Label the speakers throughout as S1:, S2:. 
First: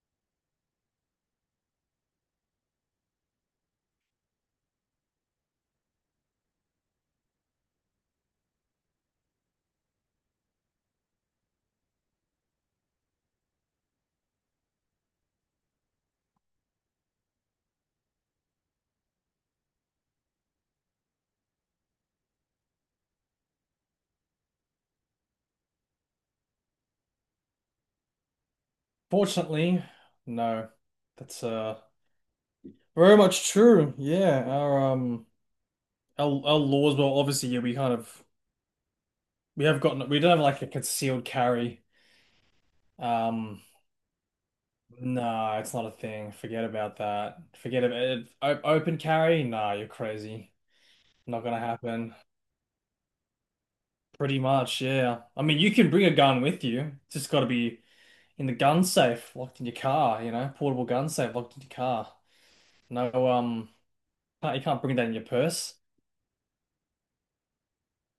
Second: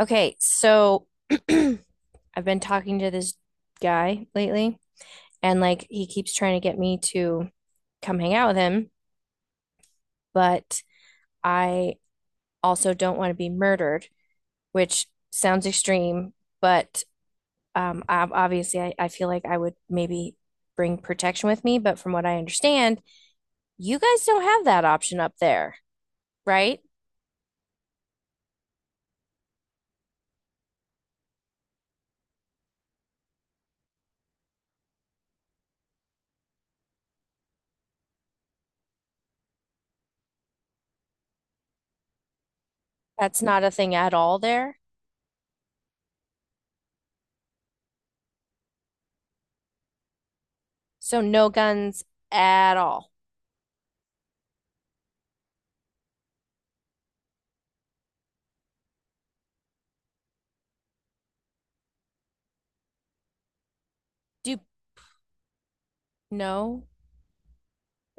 S1: Okay, so I've been talking to this guy lately, and like he keeps trying to get me to come hang out with him, but I also don't want to be murdered, which sounds extreme, but obviously I feel like I would maybe bring protection with me. But from what I understand, you guys don't have that option up there, right?
S2: Fortunately, no. That's very much true. Yeah, our our laws, well, obviously, yeah, we kind of we have gotten we don't have like a concealed carry.
S1: That's
S2: Um,
S1: not a thing at all there.
S2: no, it's not a thing. Forget about that. Forget about it. O Open carry? Nah, you're crazy.
S1: So
S2: Not
S1: no
S2: gonna
S1: guns
S2: happen.
S1: at all.
S2: Pretty much, yeah. I mean, you can bring a gun with you. It's just got to be in the gun safe, locked in your car. You know, portable gun safe, locked in your car. No, can't,
S1: Do
S2: you can't bring that in your purse.
S1: no?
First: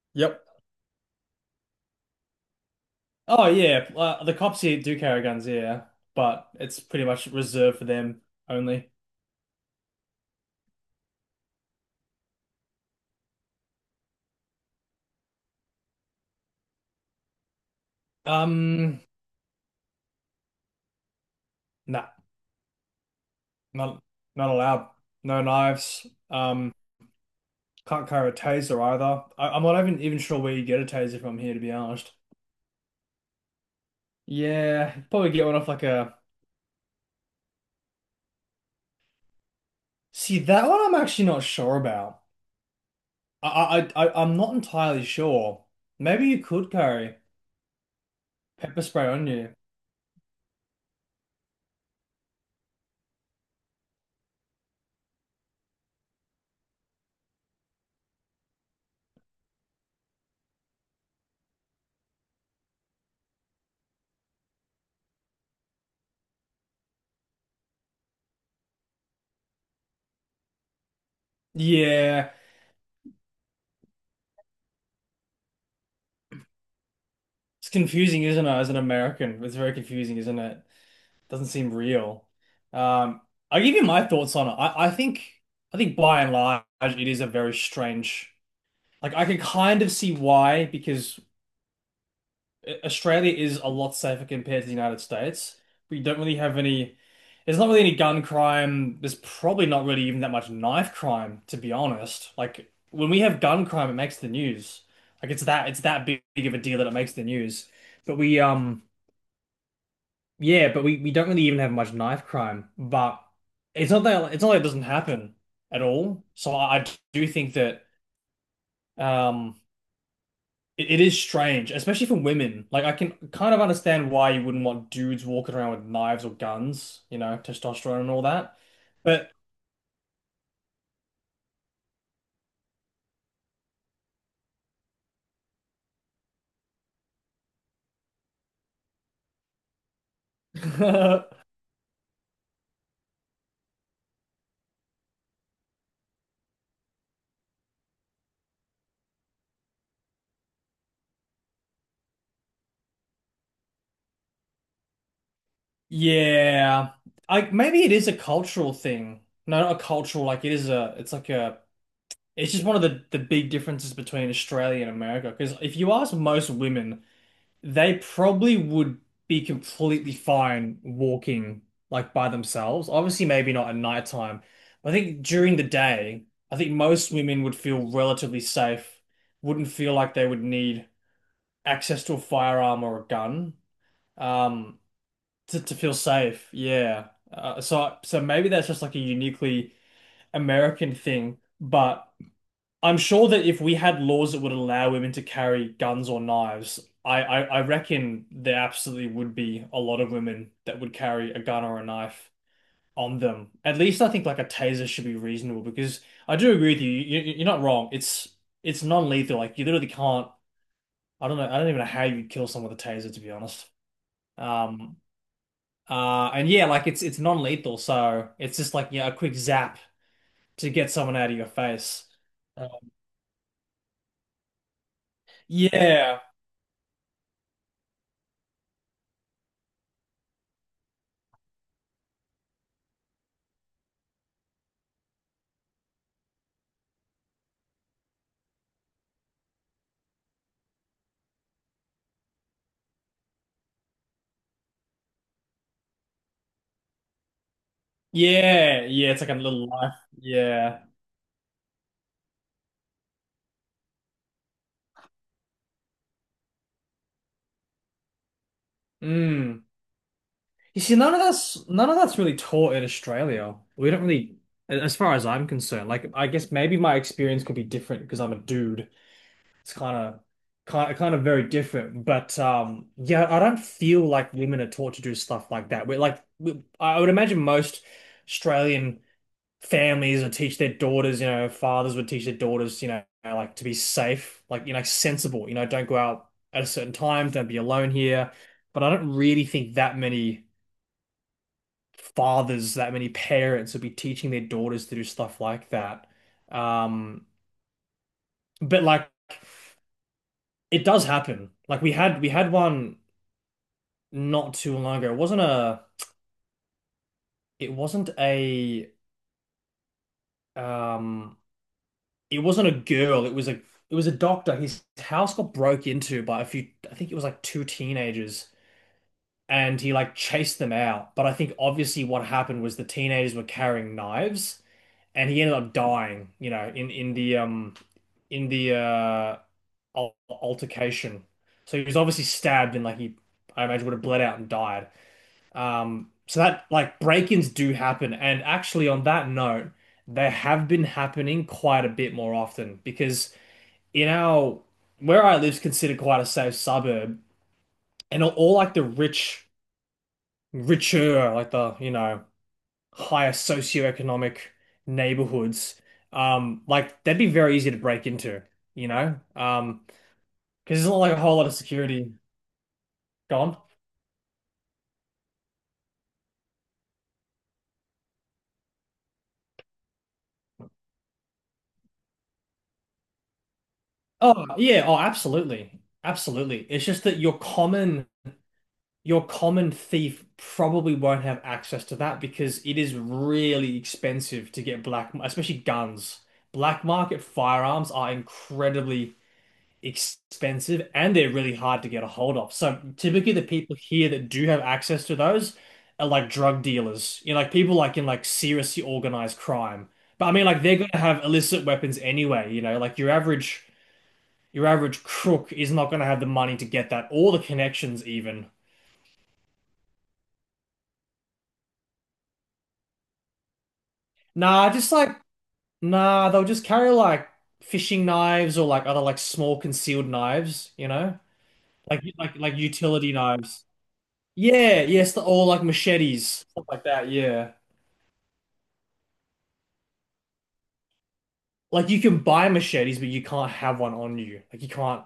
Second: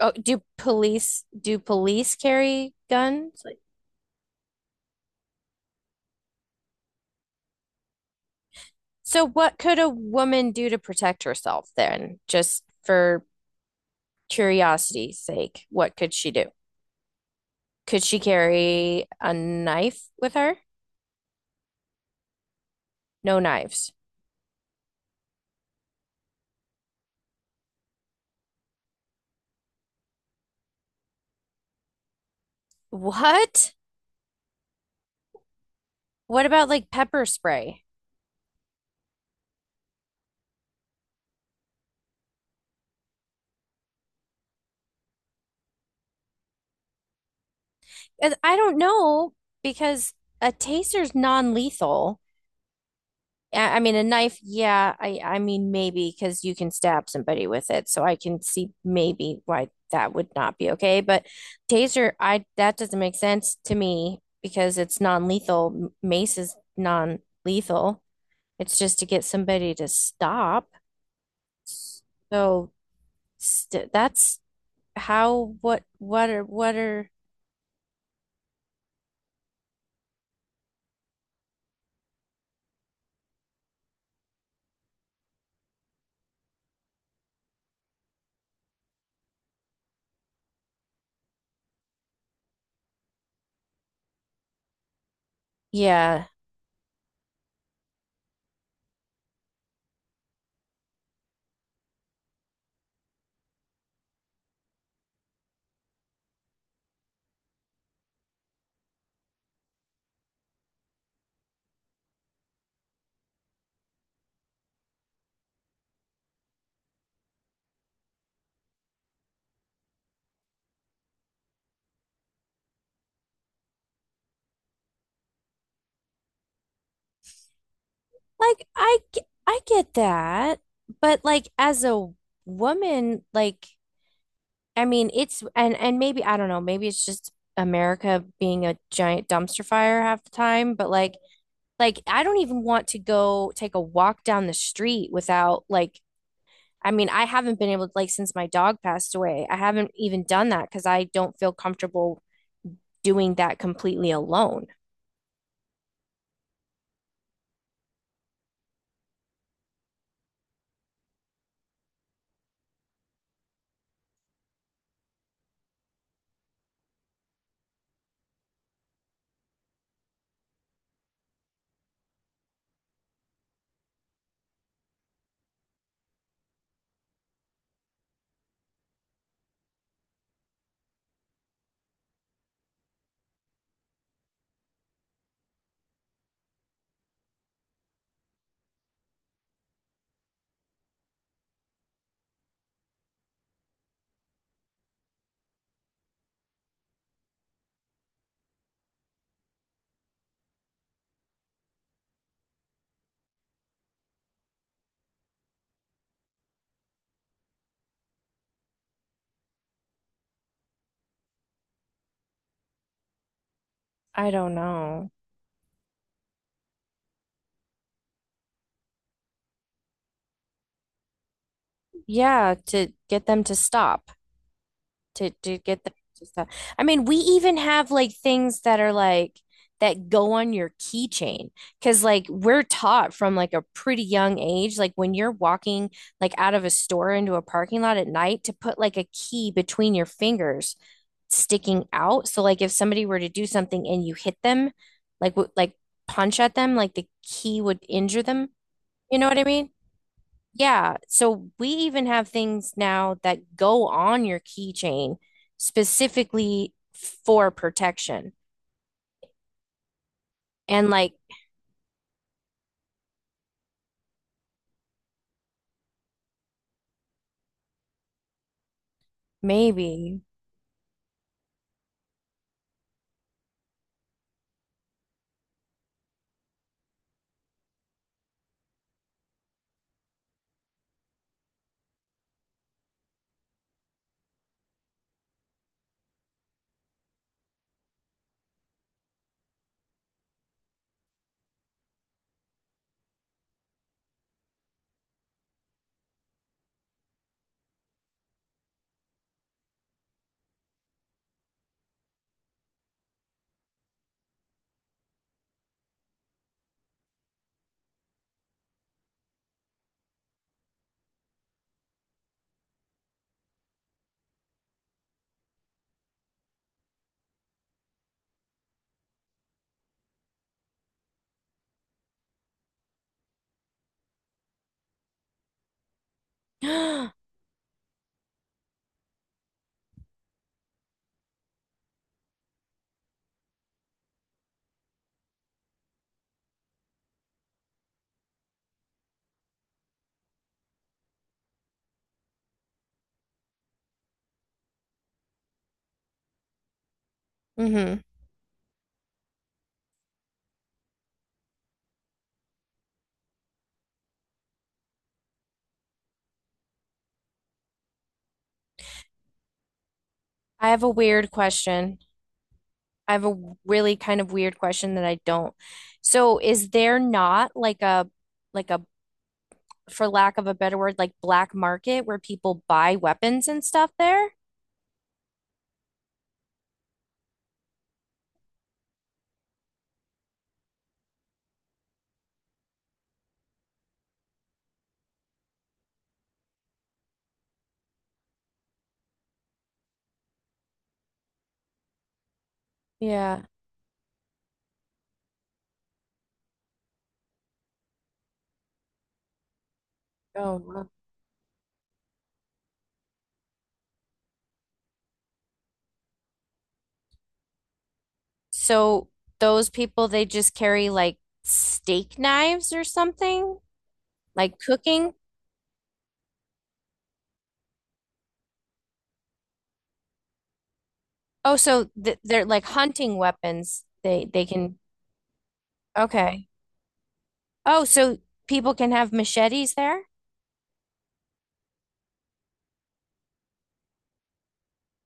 S1: Oh, do
S2: Yep.
S1: police do police carry guns?
S2: Oh
S1: Like,
S2: yeah, the cops here do carry guns, yeah, but it's pretty much reserved for them only.
S1: so what could a woman do to protect herself then? Just for curiosity's sake, what could she do? Could she
S2: Um,
S1: carry a knife with her?
S2: nah,
S1: No knives.
S2: not not allowed. No knives. Um, can't carry a taser either. I'm not even sure where you get a taser from here, to be honest.
S1: What?
S2: Yeah, probably get one off like a.
S1: What about like pepper spray?
S2: See, that one I'm actually not sure about. I'm not entirely sure. Maybe you could carry
S1: And I don't
S2: pepper spray on
S1: know
S2: you.
S1: because a taser's non-lethal. I mean, a knife, yeah, I mean maybe because you can stab somebody with it, so I can see maybe why that would not be okay. But taser, I that doesn't make sense to me because it's non-lethal. Mace is non-lethal. It's just to get somebody to stop.
S2: Yeah,
S1: So st that's how what are
S2: it's confusing, isn't it? As an American, it's very confusing, isn't it? Doesn't seem real. Um, I'll give you my thoughts on it. I think by and large it is a very strange. Like I can kind of see why, because Australia is a lot safer compared to the United States. We don't
S1: yeah.
S2: really have any. There's not really any gun crime. There's probably not really even that much knife crime, to be honest. Like when we have gun crime, it makes the news. Like it's that big of a deal that it makes the news. But we. Yeah, but we don't really even have much knife crime. But it's not like it doesn't happen at all. So I do think that um it is strange, especially for women. Like I can kind of understand why you wouldn't want dudes walking around with knives or guns, you know, testosterone and all that.
S1: Like I g-
S2: But
S1: I get that, but like as a woman, like I mean, it's and maybe I don't know, maybe it's just America being a giant dumpster fire half the time, but like like I don't even want to go take a walk down the street without like I mean, I haven't been able to like since my dog passed away. I haven't even done that because I don't feel comfortable doing that completely alone.
S2: yeah, I maybe it is a cultural thing. No, not a cultural. Like it is a. It's like a. It's just one of the big differences between Australia and America. Because if you ask most women. They probably would be completely fine walking like by themselves. Obviously, maybe not at nighttime, but I think during the day, I think most women would feel relatively safe, wouldn't feel like they would need access to a firearm or a gun um, to feel safe. Yeah. So maybe that's just like a uniquely American thing, but I'm sure that if we had laws that would allow women to carry guns or knives, I reckon there absolutely would be a lot of women that would carry a gun or a knife on them. At least I think like a taser should be reasonable because I do agree with you. You- are not wrong. It's non-lethal. Like you literally can't. I don't know. I don't even know how you'd kill someone with a taser, to be honest.
S1: I don't
S2: Um.
S1: know.
S2: And yeah, like it's non-lethal, so it's just like yeah, a quick zap to get someone out of your face.
S1: Yeah,
S2: Uh,
S1: to get them to stop, to get them
S2: yeah.
S1: to stop. I mean, we even have like things that are like that go on your keychain because like we're taught from like a pretty young age, like when you're walking like out of a store into a parking lot at night to put like a key between your fingers sticking out. So like if somebody were to do something and you hit them, like punch at them, like the key would injure them.
S2: Yeah, yeah,
S1: You
S2: it's
S1: know
S2: like a
S1: what I
S2: little
S1: mean?
S2: life. Yeah.
S1: Yeah, so we even have things now that go on your keychain specifically for protection.
S2: Mm. You
S1: And
S2: see,
S1: like
S2: none of that's really taught in Australia. We don't really, as far as I'm concerned. Like, I guess maybe my experience could be different because I'm a dude. It's kind of
S1: maybe,
S2: kind of very different. But yeah, I don't feel like women are taught to do stuff like that. I would imagine most Australian families would teach their daughters, you know, fathers would teach their daughters, you know, like to be safe, like, you know, sensible, you know, don't go out at a certain time, don't be alone here. But I don't really think that many fathers, that many parents would be teaching their daughters to do stuff like that. Um, but like it does happen. Like we had one not too long ago. It wasn't a um it wasn't a girl, it was a doctor. His house got broke into by a few, I think it was like two teenagers, and he like chased them out. But I think obviously what happened was the teenagers were carrying knives, and he ended up dying, you know,
S1: hmm,
S2: in the in the uh altercation. So he was obviously stabbed and like he, I imagine, would have bled out and died. So that like break-ins do happen, and actually on that note, they have been happening quite a bit more often because in our where I live's considered quite a safe suburb,
S1: I
S2: and all like the rich, richer, like the you know higher socioeconomic neighborhoods, like that'd be very easy to break into, you know, because
S1: have
S2: there's
S1: a
S2: not like a
S1: weird
S2: whole lot of
S1: question.
S2: security
S1: I have a
S2: gone.
S1: really kind of weird question that I don't. So is there not like a, for lack of a better word, like black market where people buy weapons and stuff there?
S2: Oh yeah, oh absolutely, absolutely. It's just that your common thief probably won't have access to that because it is really expensive to get black, especially guns. Black market firearms are incredibly expensive and they're really hard to get a hold of. So typically
S1: Yeah.
S2: the people here that do have access to those are like drug dealers, you know, like people like in like seriously organized crime. But I mean
S1: Oh,
S2: like they're
S1: wow.
S2: gonna have illicit weapons anyway, you know, like your average crook is not gonna have the money to get that or the connections even.
S1: So those people, they just carry like steak knives or something, like
S2: Nah, just
S1: cooking.
S2: like Nah, they'll just carry like fishing knives or like other like small concealed knives, you know?
S1: Oh, so th they're
S2: Like
S1: like
S2: utility
S1: hunting
S2: knives.
S1: weapons. They can.
S2: Yeah, yes, they're all like machetes,
S1: Okay.
S2: stuff like that, yeah.
S1: Oh, so people can have machetes there?
S2: Like you can buy machetes, but you can't have one on you.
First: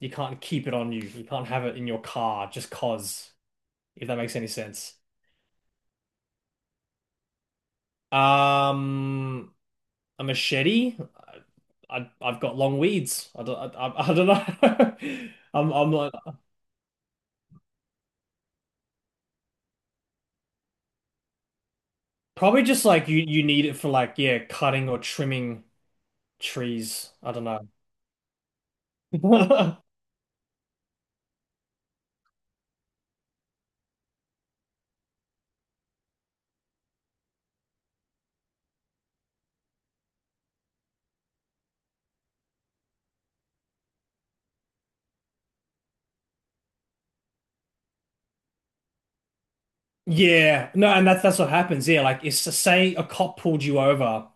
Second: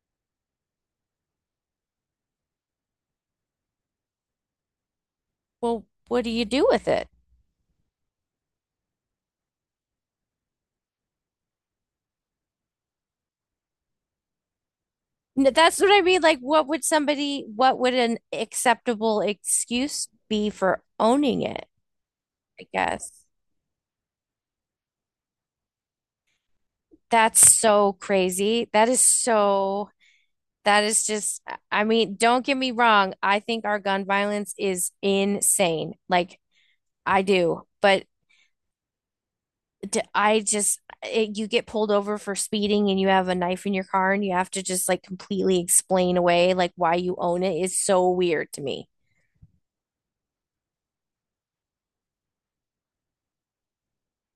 S2: You can't keep it on you. You can't have it in your car just 'cause, if that makes any sense.
S1: Well, what do you do with it?
S2: Um, a machete? I've got long weeds. I don't know.
S1: That's
S2: I'm
S1: what I
S2: not
S1: mean. Like, what would somebody? What would an acceptable excuse be for owning it?
S2: probably
S1: I
S2: just like
S1: guess.
S2: you need it for like yeah, cutting or trimming trees. I
S1: That's
S2: don't know.
S1: so crazy. That is so, that is just, I mean, don't get me wrong. I think our gun violence is insane. Like, I do. But d- I just it, you get pulled over for speeding and you have a knife in your car and you have to just like completely explain away like why you own it is so weird to me.
S2: Yeah, no, and that's what happens. Yeah, like it's to say a cop pulled you over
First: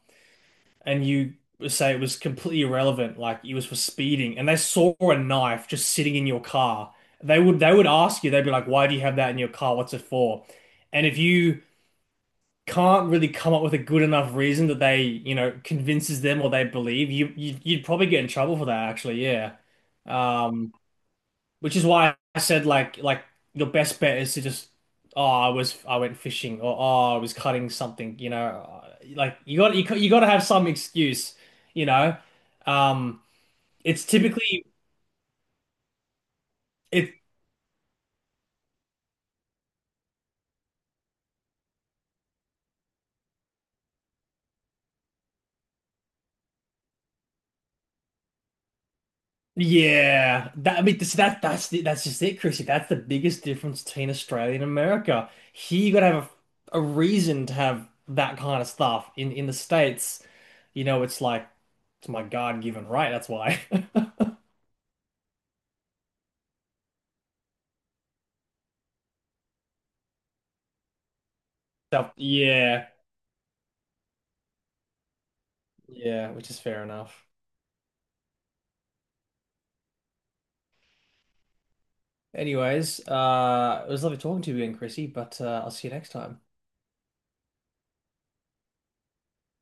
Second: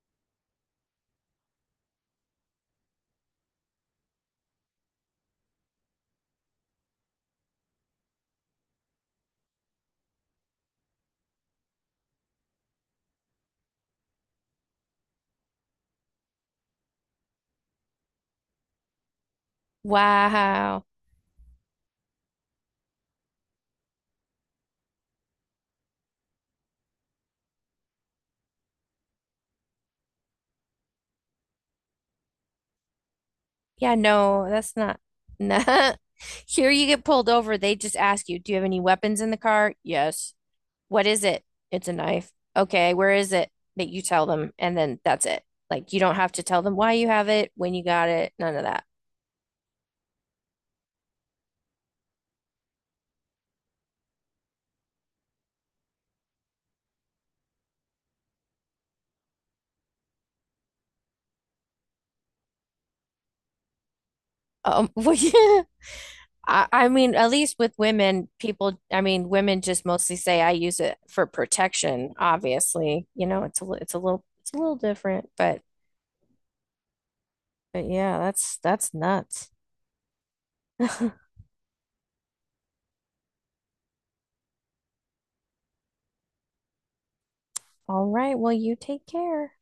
S2: and you say it was completely irrelevant, like it was for speeding, and they saw a knife just sitting in your car. They would ask you, they'd be like, "Why do you have that in your car? What's it for?" And if you can't really come up with a good enough reason that they, you know, convinces them or they believe, you'd probably get in trouble for that, actually. Yeah. Um,
S1: Wow.
S2: which is why I said like your best bet is to just oh I was I went fishing or oh I was cutting something, you know, like you got to have some excuse, you know. Um
S1: Yeah,
S2: it's
S1: no,
S2: typically
S1: that's not. Nah. Here you get
S2: it
S1: pulled over. They just ask you, do you have any weapons in the car? Yes. What is it? It's a knife. Okay, where is it? That you tell them, and then that's it. Like you don't have to tell them why you have it, when you got it, none of that.
S2: yeah, that I mean that's that's just it, Chrissy, that's the biggest difference between Australia and America. Here you got to have a reason to have that kind of stuff in the States, you know, it's like it's my God-given right, that's why.
S1: Well, yeah. I mean, at least with women, people, I mean, women just mostly say I use it for
S2: So,
S1: protection,
S2: yeah.
S1: obviously. You know, it's a, it's a little different,
S2: Yeah, which is fair enough.
S1: but yeah, that's nuts.
S2: Anyways, it was lovely talking to you again, Chrissy, but I'll see you next time.
S1: All right, well, you take care.